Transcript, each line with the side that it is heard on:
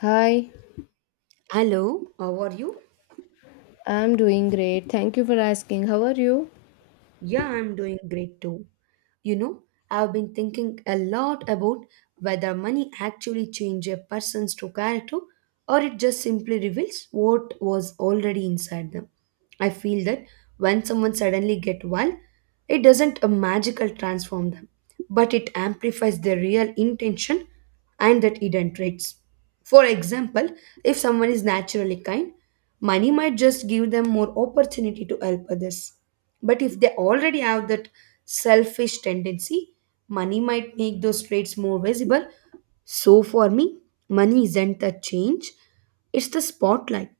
left: Hi,
right: Hello, how are you?
left: I'm doing great. Thank you for asking. How are you?
right: Yeah, I'm doing great too. You know, I've been thinking a lot about whether money actually changes a person's true character or it just simply reveals what was already inside them. I feel that when someone suddenly get well, it doesn't a magical transform them, but it amplifies their real intention and that hidden traits. For example, if someone is naturally kind, money might just give them more opportunity to help others. But if they already have that selfish tendency, money might make those traits more visible. So for me, money isn't the change, it's the spotlight.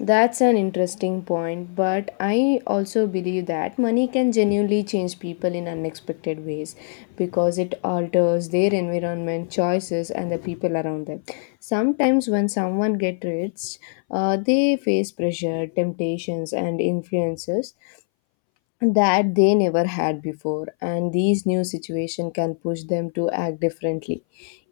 left: That's an interesting point, but I also believe that money can genuinely change people in unexpected ways because it alters their environment, choices, and the people around them. Sometimes, when someone gets rich, they face pressure, temptations, and influences that they never had before, and these new situation can push them to act differently.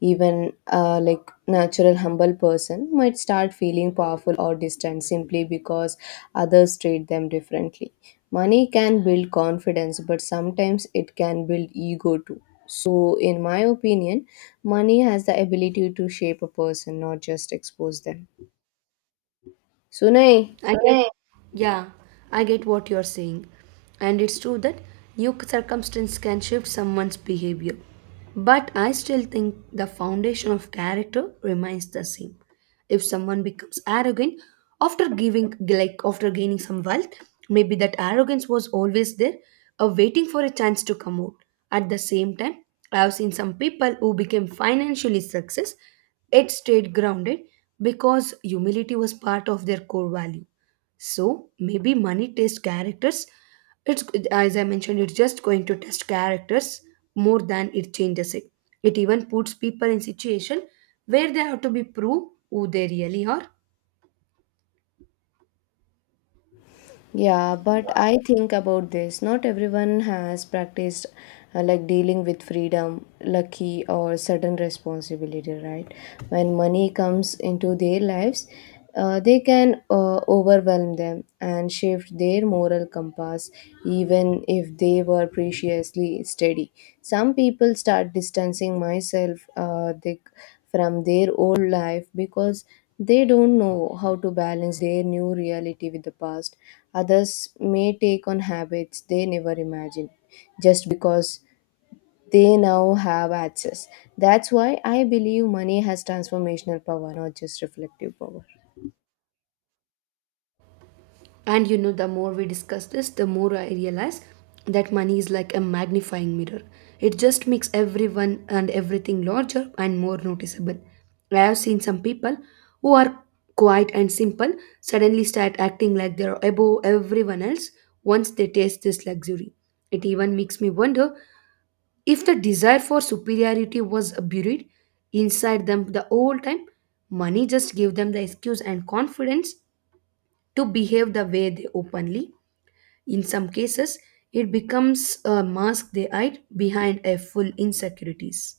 left: Even natural humble person might start feeling powerful or distant simply because others treat them differently. Money can build confidence, but sometimes it can build ego too. So in my opinion, money has the ability to shape a person, not just expose them. Sunay.
right: I get, correct. Yeah, I get what you're saying. And it's true that new circumstance can shift someone's behavior. But I still think the foundation of character remains the same. If someone becomes arrogant after giving, like after gaining some wealth, maybe that arrogance was always there, waiting for a chance to come out. At the same time, I have seen some people who became financially success, it stayed grounded because humility was part of their core value, so maybe money tests characters. It's as I mentioned, it's just going to test characters more than it changes it. It even puts people in situation where they have to be prove who they really are.
left: Yeah, but I think about this. Not everyone has practiced dealing with freedom, lucky, or sudden responsibility, right? When money comes into their lives, they can overwhelm them and shift their moral compass, even if they were preciously steady. Some people start distancing myself. They from their old life because they don't know how to balance their new reality with the past. Others may take on habits they never imagined just because they now have access. That's why I believe money has transformational power, not just reflective power.
right: And you know, the more we discuss this, the more I realize that money is like a magnifying mirror. It just makes everyone and everything larger and more noticeable. I have seen some people who are quiet and simple suddenly start acting like they're above everyone else once they taste this luxury. It even makes me wonder if the desire for superiority was buried inside them the whole time. Money just gave them the excuse and confidence to behave the way they openly in some cases, it becomes a mask they hide behind a full insecurities.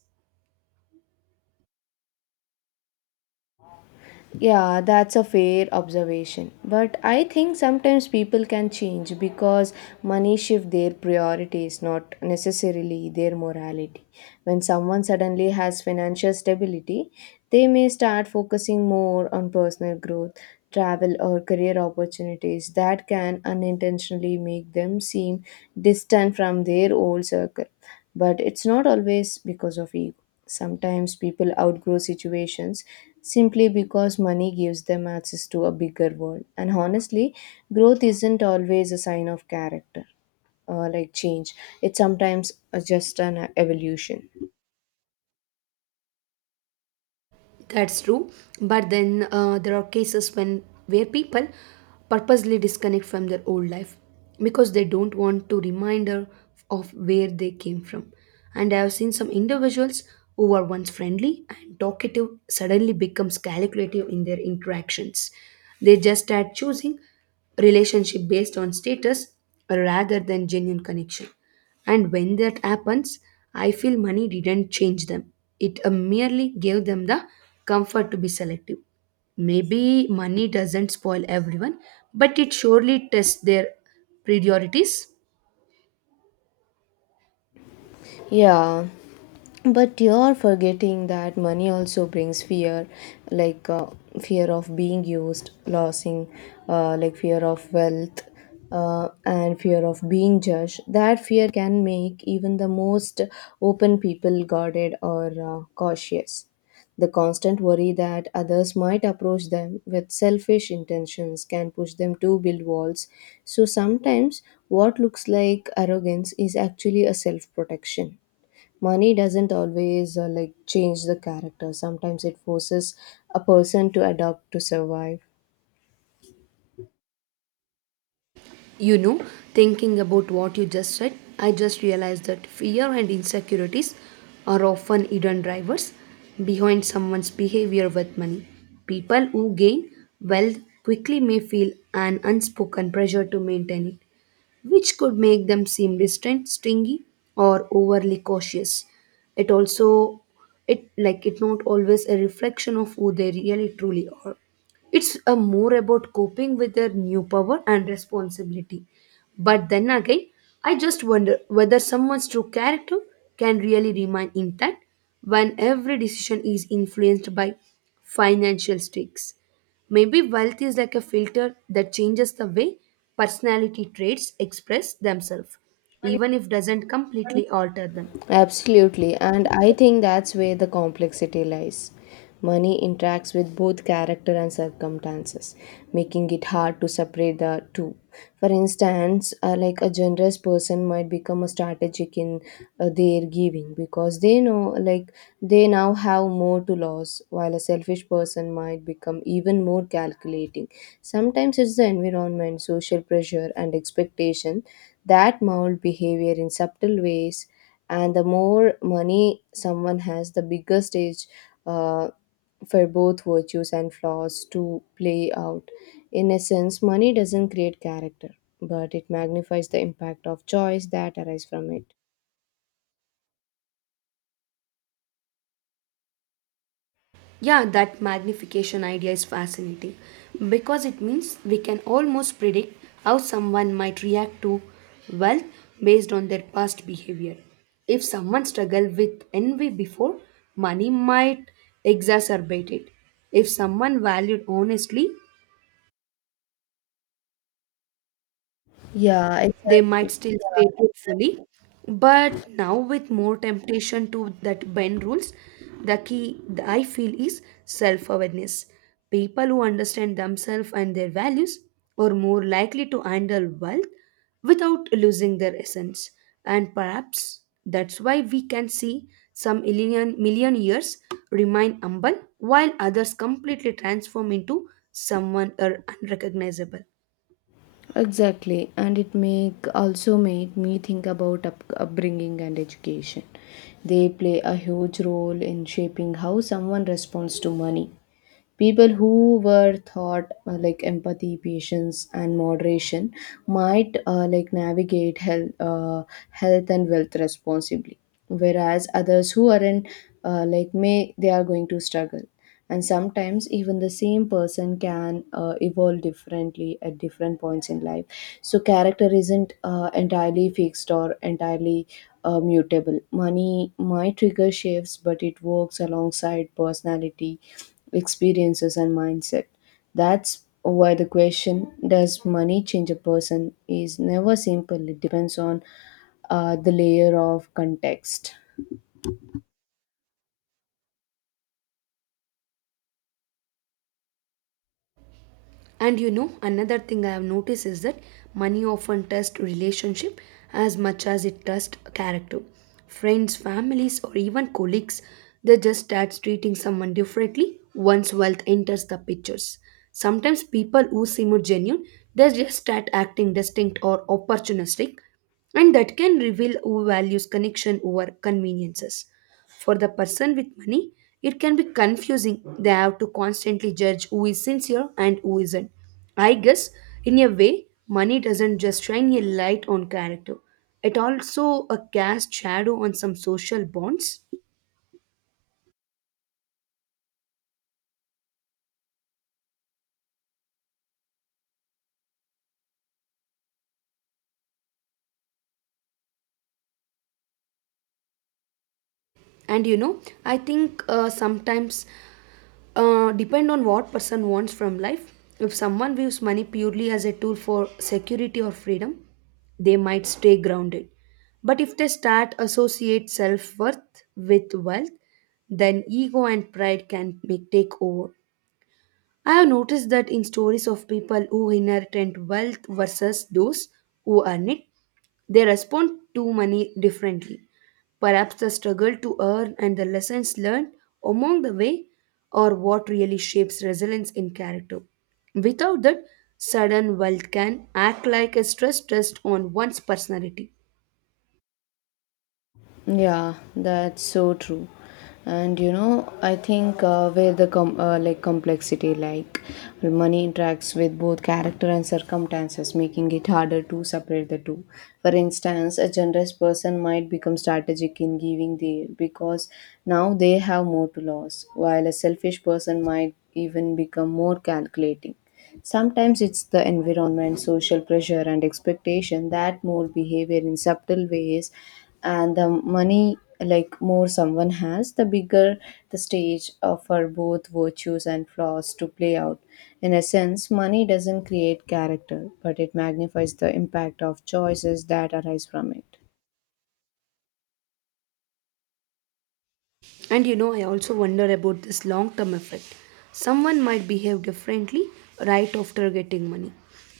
left: Yeah, that's a fair observation. But I think sometimes people can change because money shift their priorities, not necessarily their morality. When someone suddenly has financial stability, they may start focusing more on personal growth, travel, or career opportunities that can unintentionally make them seem distant from their old circle. But it's not always because of ego. Sometimes people outgrow situations simply because money gives them access to a bigger world. And honestly, growth isn't always a sign of character or like change, it's sometimes just an evolution.
right: That's true, but then there are cases when where people purposely disconnect from their old life because they don't want to reminder of where they came from. And I have seen some individuals who were once friendly and talkative suddenly becomes calculative in their interactions. They just start choosing relationship based on status rather than genuine connection. And when that happens, I feel money didn't change them. It merely gave them the comfort to be selective. Maybe money doesn't spoil everyone, but it surely tests their priorities.
left: Yeah, but you're forgetting that money also brings fear, like fear of being used, losing, fear of wealth, and fear of being judged. That fear can make even the most open people guarded or cautious. The constant worry that others might approach them with selfish intentions can push them to build walls. So sometimes what looks like arrogance is actually a self protection. Money doesn't always change the character, sometimes it forces a person to adapt, to survive.
right: You know, thinking about what you just said, I just realized that fear and insecurities are often hidden drivers behind someone's behavior with money. People who gain wealth quickly may feel an unspoken pressure to maintain it, which could make them seem distant, stingy, or overly cautious. It also it like it not always a reflection of who they really truly are, it's a more about coping with their new power and responsibility. But then again, I just wonder whether someone's true character can really remain intact when every decision is influenced by financial stakes. Maybe wealth is like a filter that changes the way personality traits express themselves, even if doesn't completely alter them.
left: Absolutely, and I think that's where the complexity lies. Money interacts with both character and circumstances, making it hard to separate the two. For instance, a generous person might become a strategic in their giving because they know, like, they now have more to lose, while a selfish person might become even more calculating. Sometimes it's the environment, social pressure, and expectation that mold behavior in subtle ways, and the more money someone has, the bigger stage uh, for both virtues and flaws to play out. In a sense, money doesn't create character, but it magnifies the impact of choice that arise from it.
right: Yeah, that magnification idea is fascinating because it means we can almost predict how someone might react to wealth based on their past behavior. If someone struggled with envy before, money might exacerbate it. If someone valued honestly,
left: Yeah,
right: they might
left: exactly.
right: still stay truthfully. But now, with more temptation to that bend rules, the key that I feel is self awareness. People who understand themselves and their values are more likely to handle wealth without losing their essence. And perhaps that's why we can see some million years remain humble while others completely transform into someone or unrecognizable.
left: Exactly, and it make also made me think about upbringing and education. They play a huge role in shaping how someone responds to money. People who were taught empathy, patience, and moderation might navigate health, health and wealth responsibly, whereas others who aren't may they are going to struggle. And sometimes even the same person can evolve differently at different points in life. So character isn't entirely fixed or entirely mutable. Money might trigger shifts, but it works alongside personality, experiences, and mindset. That's why the question, does money change a person, is never simple. It depends on the layer of context.
right: And you know, another thing I have noticed is that money often tests relationship as much as it tests character. Friends, families, or even colleagues, they just start treating someone differently once wealth enters the pictures. Sometimes people who seem genuine, they just start acting distinct or opportunistic, and that can reveal who values connection over conveniences. For the person with money, it can be confusing. They have to constantly judge who is sincere and who isn't. I guess, in a way, money doesn't just shine a light on character, it also a cast shadow on some social bonds. And you know, I think sometimes depend on what person wants from life. If someone views money purely as a tool for security or freedom, they might stay grounded. But if they start associate self-worth with wealth, then ego and pride can make take over. I have noticed that in stories of people who inherit wealth versus those who earn it, they respond to money differently. Perhaps the struggle to earn and the lessons learned along the way are what really shapes resilience in character. Without that, sudden wealth can act like a stress test on one's personality.
left: Yeah, that's so true. And you know, I think where the complexity, like money interacts with both character and circumstances, making it harder to separate the two. For instance, a generous person might become strategic in giving there because now they have more to lose, while a selfish person might even become more calculating. Sometimes it's the environment, social pressure, and expectation that mold behavior in subtle ways. And the money, like more someone has, the bigger the stage for both virtues and flaws to play out. In a sense, money doesn't create character, but it magnifies the impact of choices that arise from it.
right: And you know, I also wonder about this long term effect. Someone might behave differently right after getting money,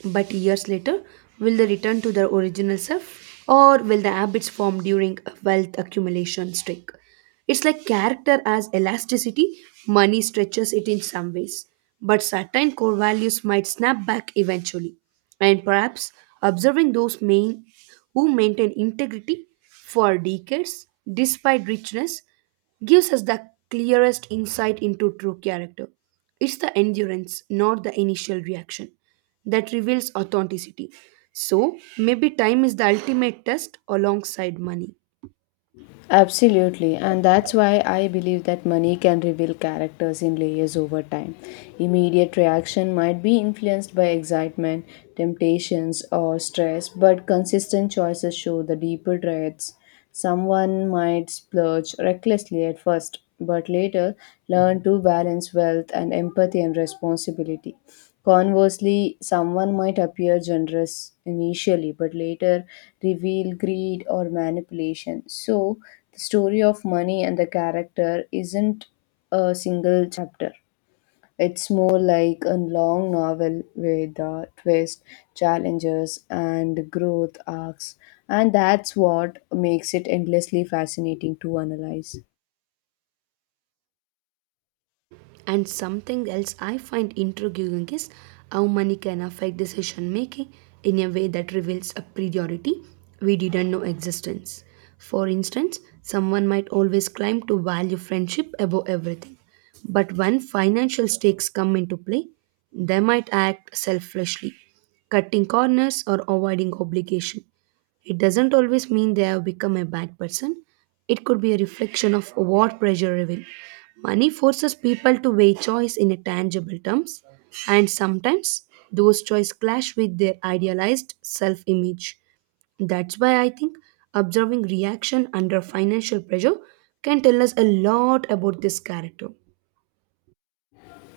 right: but years later, will they return to their original self or will the habits formed during a wealth accumulation streak? It's like character as elasticity, money stretches it in some ways, but certain core values might snap back eventually. And perhaps observing those main who maintain integrity for decades despite richness gives us the clearest insight into true character. It's the endurance, not the initial reaction, that reveals authenticity. So, maybe time is the ultimate test alongside money.
left: Absolutely, and that's why I believe that money can reveal characters in layers over time. Immediate reaction might be influenced by excitement, temptations, or stress, but consistent choices show the deeper traits. Someone might splurge recklessly at first, but later learn to balance wealth and empathy and responsibility. Conversely, someone might appear generous initially but later reveal greed or manipulation. So the story of money and the character isn't a single chapter. It's more like a long novel with twists, challenges, and growth arcs, and that's what makes it endlessly fascinating to analyze.
right: And something else I find intriguing is how money can affect decision making in a way that reveals a priority we didn't know existence. For instance, someone might always claim to value friendship above everything, but when financial stakes come into play, they might act selfishly, cutting corners or avoiding obligation. It doesn't always mean they have become a bad person. It could be a reflection of what pressure reveal. Money forces people to weigh choice in a tangible terms, and sometimes those choices clash with their idealized self-image. That's why I think observing reaction under financial pressure can tell us a lot about this character.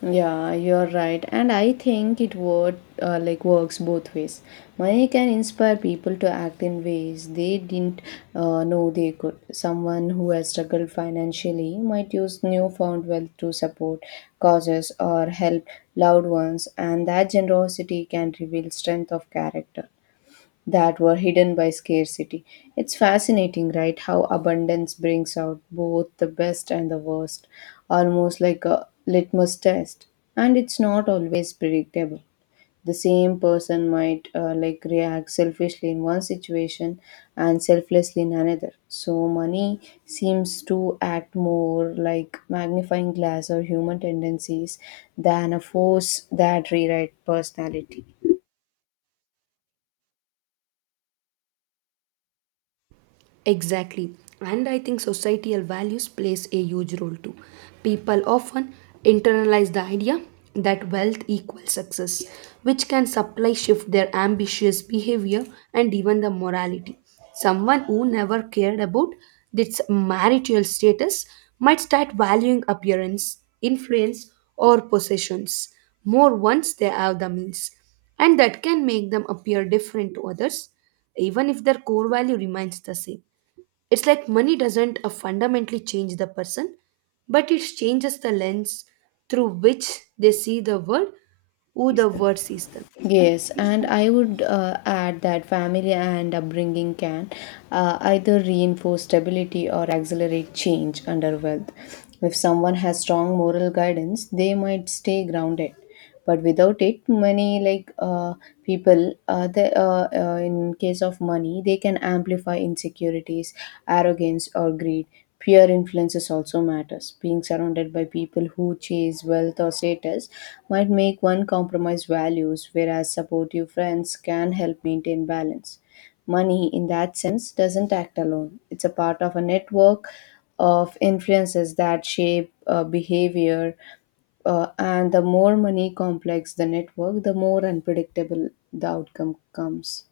left: Yeah, you're right, and I think it would works both ways. Money can inspire people to act in ways they didn't know they could. Someone who has struggled financially might use newfound wealth to support causes or help loved ones, and that generosity can reveal strength of character that were hidden by scarcity. It's fascinating, right? How abundance brings out both the best and the worst, almost like a litmus test. And it's not always predictable. The same person might react selfishly in one situation and selflessly in another. So money seems to act more like magnifying glass or human tendencies than a force that rewrite personality.
right: Exactly. And I think societal values plays a huge role too. People often internalize the idea that wealth equals success, which can supply shift their ambitious behavior and even the morality. Someone who never cared about its marital status might start valuing appearance, influence, or possessions more once they have the means. And that can make them appear different to others even if their core value remains the same. It's like money doesn't fundamentally change the person, but it changes the lens through which they see the world, who the world sees them.
left: Yes, and I would add that family and upbringing can either reinforce stability or accelerate change under wealth. If someone has strong moral guidance, they might stay grounded. But without it, many people, in case of money, they can amplify insecurities, arrogance, or greed. Peer influences also matters. Being surrounded by people who chase wealth or status might make one compromise values, whereas supportive friends can help maintain balance. Money, in that sense, doesn't act alone. It's a part of a network of influences that shape behavior, and the more money complex the network, the more unpredictable the outcome comes.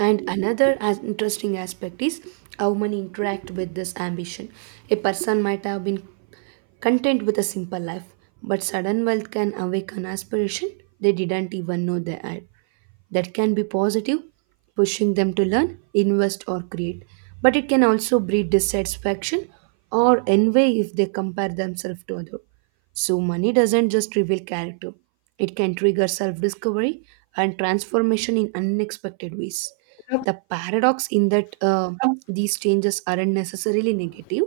right: And another as interesting aspect is how money interact with this ambition. A person might have been content with a simple life, but sudden wealth can awaken aspiration they didn't even know they had. That can be positive, pushing them to learn, invest, or create. But it can also breed dissatisfaction or envy if they compare themselves to others. So, money doesn't just reveal character, it can trigger self discovery and transformation in unexpected ways. The paradox in that these changes aren't necessarily negative,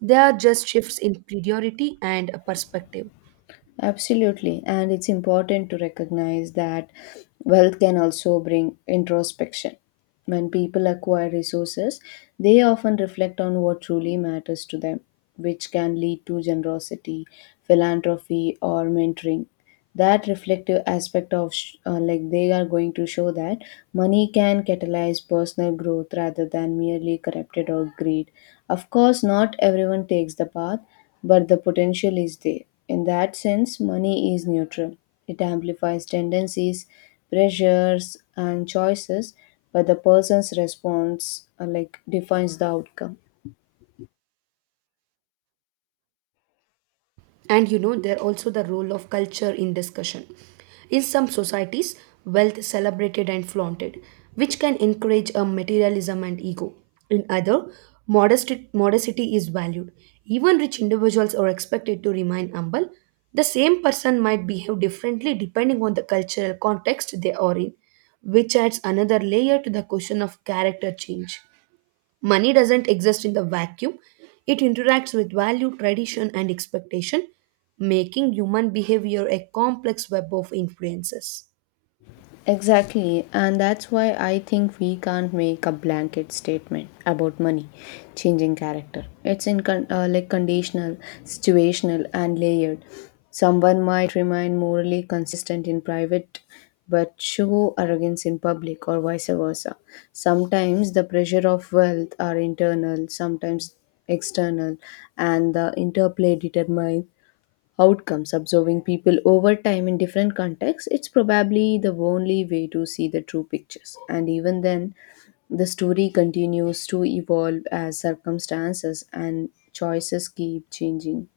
right: they are just shifts in priority and a perspective.
left: Absolutely. And it's important to recognize that wealth can also bring introspection. When people acquire resources, they often reflect on what truly matters to them, which can lead to generosity, philanthropy, or mentoring. That reflective aspect of they are going to show that money can catalyze personal growth rather than merely corrupted or greed. Of course not everyone takes the path, but the potential is there. In that sense, money is neutral. It amplifies tendencies, pressures, and choices, but the person's response defines the outcome.
right: And you know there also the role of culture in discussion in some societies wealth is celebrated and flaunted which can encourage a materialism and ego in other modesty is valued, even rich individuals are expected to remain humble. The same person might behave differently depending on the cultural context they are in, which adds another layer to the question of character change. Money doesn't exist in the vacuum, it interacts with value, tradition, and expectation, making human behavior a complex web of influences.
left: Exactly, and that's why I think we can't make a blanket statement about money changing character. It's in con- like conditional, situational, and layered. Someone might remain morally consistent in private but show arrogance in public, or vice versa. Sometimes the pressure of wealth are internal, sometimes external, and the interplay determines outcomes. Observing people over time in different contexts, it's probably the only way to see the true pictures. And even then, the story continues to evolve as circumstances and choices keep changing.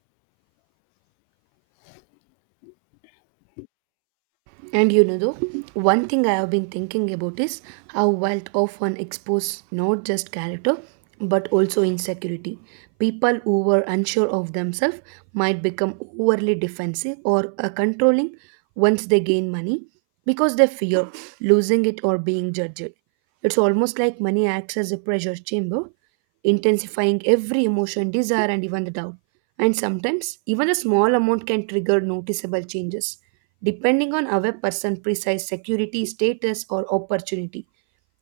right: And you know, though, one thing I have been thinking about is how wealth often exposes not just character but also insecurity. People who were unsure of themselves might become overly defensive or controlling once they gain money because they fear losing it or being judged. It's almost like money acts as a pressure chamber intensifying every emotion, desire, and even the doubt. And sometimes, even a small amount can trigger noticeable changes, depending on our person' precise security, status, or opportunity.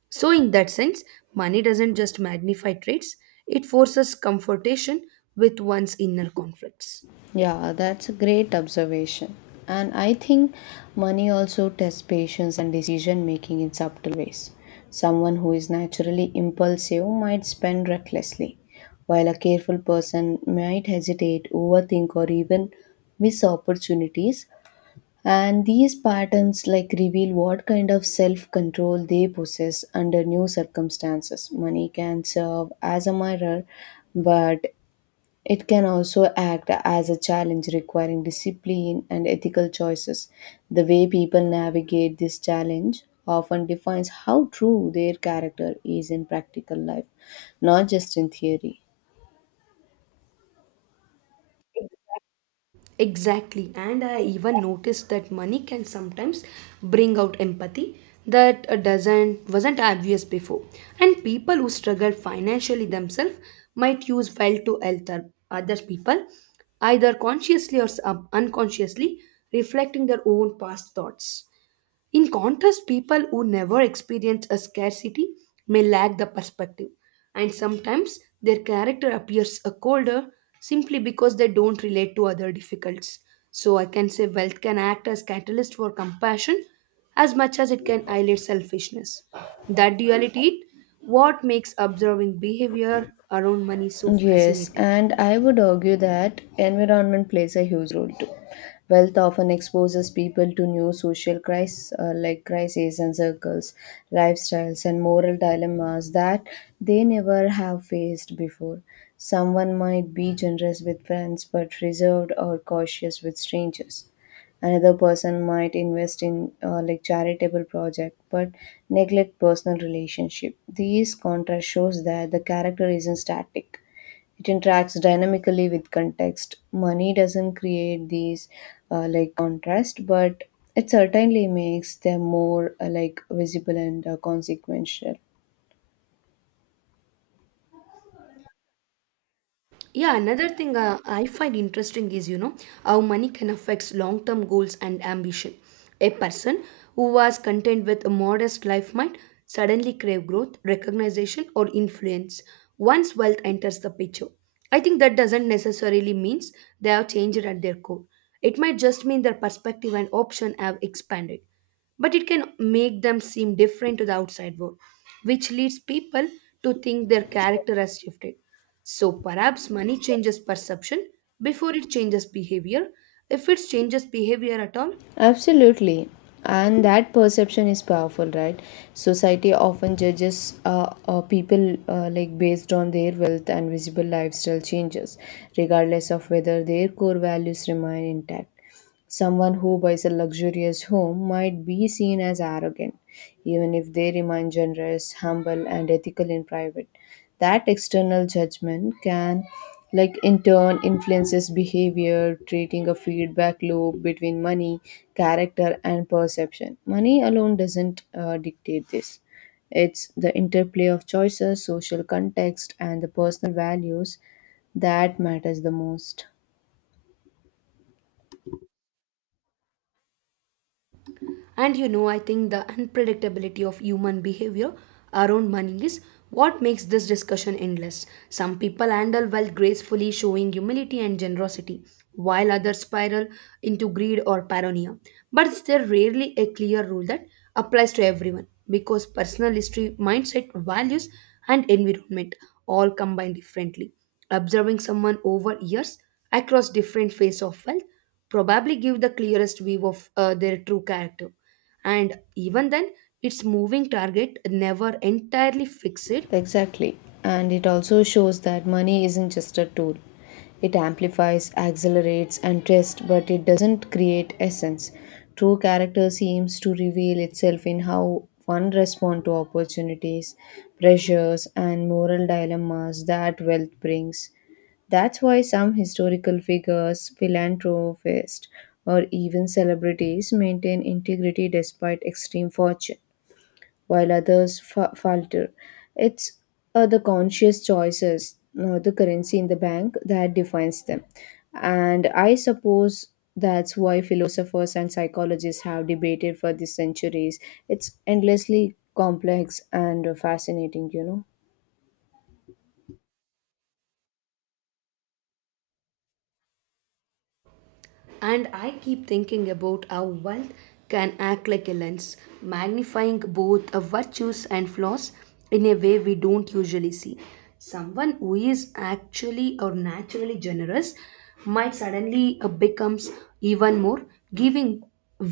right: So, in that sense, money doesn't just magnify traits, it forces confrontation with one's inner conflicts.
left: Yeah, that's a great observation. And I think money also tests patience and decision making in subtle ways. Someone who is naturally impulsive might spend recklessly, while a careful person might hesitate, overthink, or even miss opportunities. And these patterns like reveal what kind of self control they possess under new circumstances. Money can serve as a mirror, but it can also act as a challenge requiring discipline and ethical choices. The way people navigate this challenge often defines how true their character is in practical life, not just in theory.
right: Exactly. And I even noticed that money can sometimes bring out empathy that doesn't wasn't obvious before. And people who struggle financially themselves might use wealth to help other people, either consciously or unconsciously, reflecting their own past thoughts. In contrast, people who never experience a scarcity may lack the perspective, and sometimes their character appears a colder simply because they don't relate to other difficulties. So I can say wealth can act as catalyst for compassion as much as it can highlight selfishness. That duality is what makes observing behavior around money so
left: Yes,
right: fascinating.
left: and I would argue that environment plays a huge role too. Wealth often exposes people to new social crises, crises and circles, lifestyles, and moral dilemmas that they never have faced before. Someone might be generous with friends but reserved or cautious with strangers. Another person might invest in charitable project but neglect personal relationship. These contrast shows that the character isn't static, it interacts dynamically with context. Money doesn't create these contrast, but it certainly makes them more like visible and consequential.
right: Yeah, another thing I find interesting is, you know, how money can affect long-term goals and ambition. A person who was content with a modest life might suddenly crave growth, recognition, or influence once wealth enters the picture. I think that doesn't necessarily means they have changed at their core. It might just mean their perspective and option have expanded, but it can make them seem different to the outside world, which leads people to think their character has shifted. So perhaps money changes perception before it changes behavior, if it changes behavior at all.
left: Absolutely. And that perception is powerful, right? Society often judges people based on their wealth and visible lifestyle changes, regardless of whether their core values remain intact. Someone who buys a luxurious home might be seen as arrogant, even if they remain generous, humble, and ethical in private. That external judgment can like in turn influences behavior, creating a feedback loop between money, character, and perception. Money alone doesn't dictate this, it's the interplay of choices, social context, and the personal values that matters the most.
right: And you know, I think the unpredictability of human behavior around money is what makes this discussion endless. Some people handle wealth gracefully, showing humility and generosity, while others spiral into greed or paranoia. But there's rarely a clear rule that applies to everyone, because personal history, mindset, values, and environment all combine differently. Observing someone over years across different phases of wealth probably give the clearest view of their true character. And even then, its moving target never entirely fixed.
left: Exactly. And it also shows that money isn't just a tool. It amplifies, accelerates, and tests, but it doesn't create essence. True character seems to reveal itself in how one responds to opportunities, pressures, and moral dilemmas that wealth brings. That's why some historical figures, philanthropists, or even celebrities maintain integrity despite extreme fortune while others falter. It's the conscious choices, not the currency in the bank, that defines them. And I suppose that's why philosophers and psychologists have debated for the centuries. It's endlessly complex and fascinating, you know.
right: And I keep thinking about how wealth can act like a lens, magnifying both our virtues and flaws in a way we don't usually see. Someone who is actually or naturally generous might suddenly becomes even more giving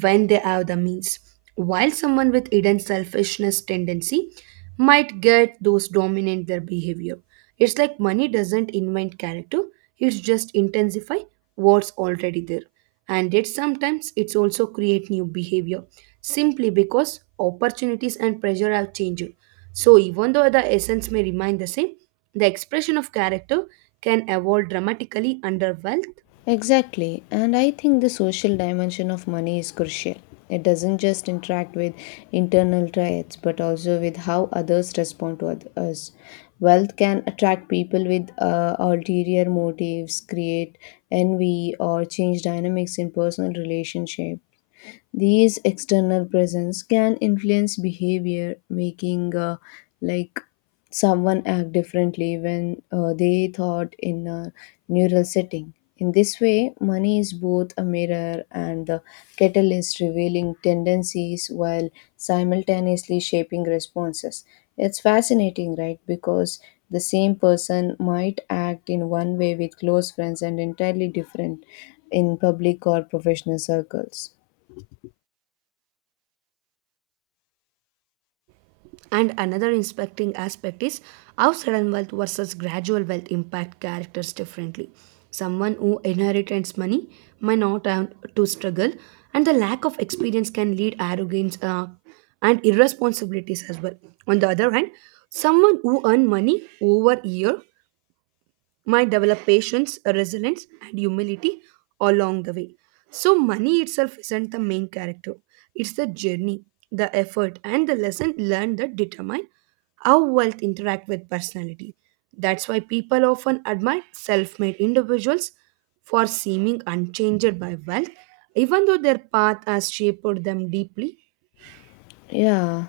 right: when they have the means, while someone with hidden selfishness tendency might get those dominant their behavior. It's like money doesn't invent character, it just intensify what's already there. And yet sometimes it's also create new behavior simply because opportunities and pressure have changed. So even though the essence may remain the same, the expression of character can evolve dramatically under wealth.
left: Exactly, and I think the social dimension of money is crucial. It doesn't just interact with internal traits but also with how others respond to us. Wealth can attract people with ulterior motives, create envy, or change dynamics in personal relationship. These external presence can influence behavior, making like someone act differently when they thought in a neural setting. In this way, money is both a mirror and the catalyst, revealing tendencies while simultaneously shaping responses. It's fascinating, right? Because the same person might act in one way with close friends and entirely different in public or professional circles.
right: And another inspecting aspect is how sudden wealth versus gradual wealth impact characters differently. Someone who inherits money may not have to struggle, and the lack of experience can lead arrogance and irresponsibilities as well. On the other hand, someone who earned money over year might develop patience, resilience, and humility along the way. So, money itself isn't the main character, it's the journey, the effort, and the lesson learned that determine how wealth interact with personality. That's why people often admire self-made individuals for seeming unchanged by wealth, even though their path has shaped them deeply.
left: Yeah,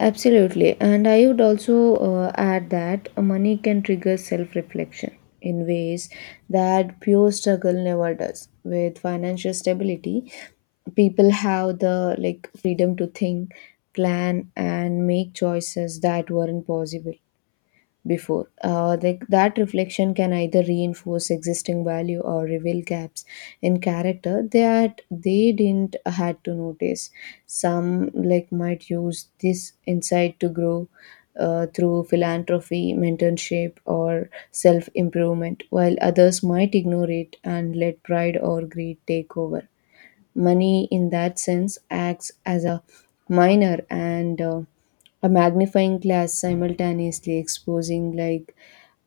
left: absolutely. And I would also add that money can trigger self reflection in ways that pure struggle never does. With financial stability, people have the like freedom to think, plan, and make choices that weren't possible before. That reflection can either reinforce existing value or reveal gaps in character that they didn't had to notice. Some like might use this insight to grow through philanthropy, mentorship, or self improvement, while others might ignore it and let pride or greed take over. Money, in that sense, acts as a minor and a magnifying glass, simultaneously exposing like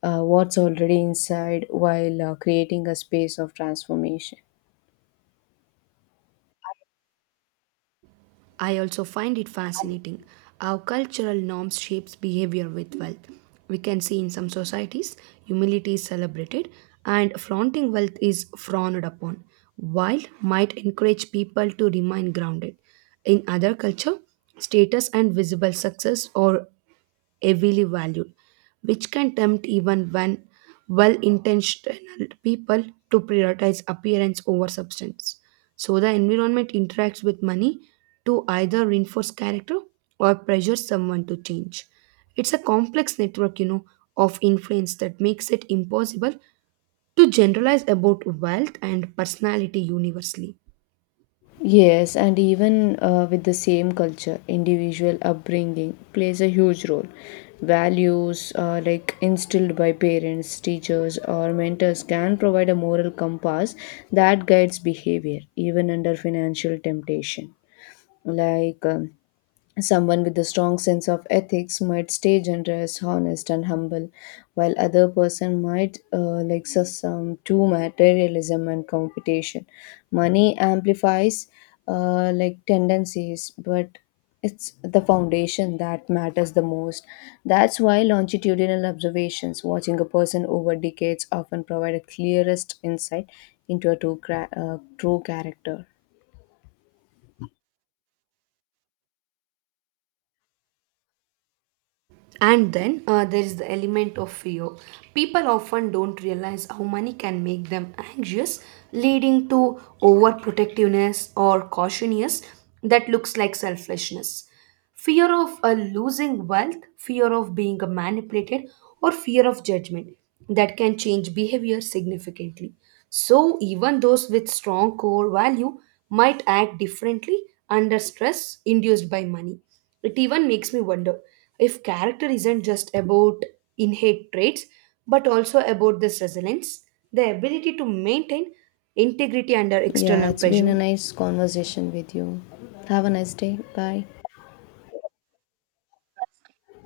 left: what's already inside while creating a space of transformation.
right: I also find it fascinating how cultural norms shapes behavior with wealth. We can see in some societies humility is celebrated and flaunting wealth is frowned upon, while might encourage people to remain grounded. In other culture, status and visible success are heavily valued, which can tempt even when well intentioned people to prioritize appearance over substance. So the environment interacts with money to either reinforce character or pressure someone to change. It's a complex network, you know, of influence that makes it impossible to generalize about wealth and personality universally.
left: Yes, and even with the same culture, individual upbringing plays a huge role. Values instilled by parents, teachers, or mentors can provide a moral compass that guides behavior, even under financial temptation. like um, Someone with a strong sense of ethics might stay generous, honest, and humble, while other person might succumb to materialism and competition. Money amplifies tendencies, but it's the foundation that matters the most. That's why longitudinal observations, watching a person over decades, often provide a clearest insight into a true, true character.
right: And then there is the element of fear. People often don't realize how money can make them anxious, leading to overprotectiveness or cautiousness that looks like selfishness. Fear of losing wealth, fear of being manipulated, or fear of judgment that can change behavior significantly. So, even those with strong core value might act differently under stress induced by money. It even makes me wonder if character isn't just about innate traits but also about this resilience, the ability to maintain integrity under
left: Yeah,
right: external
left: it's been
right: pressure.
left: a nice conversation with you. Have a nice day. Bye.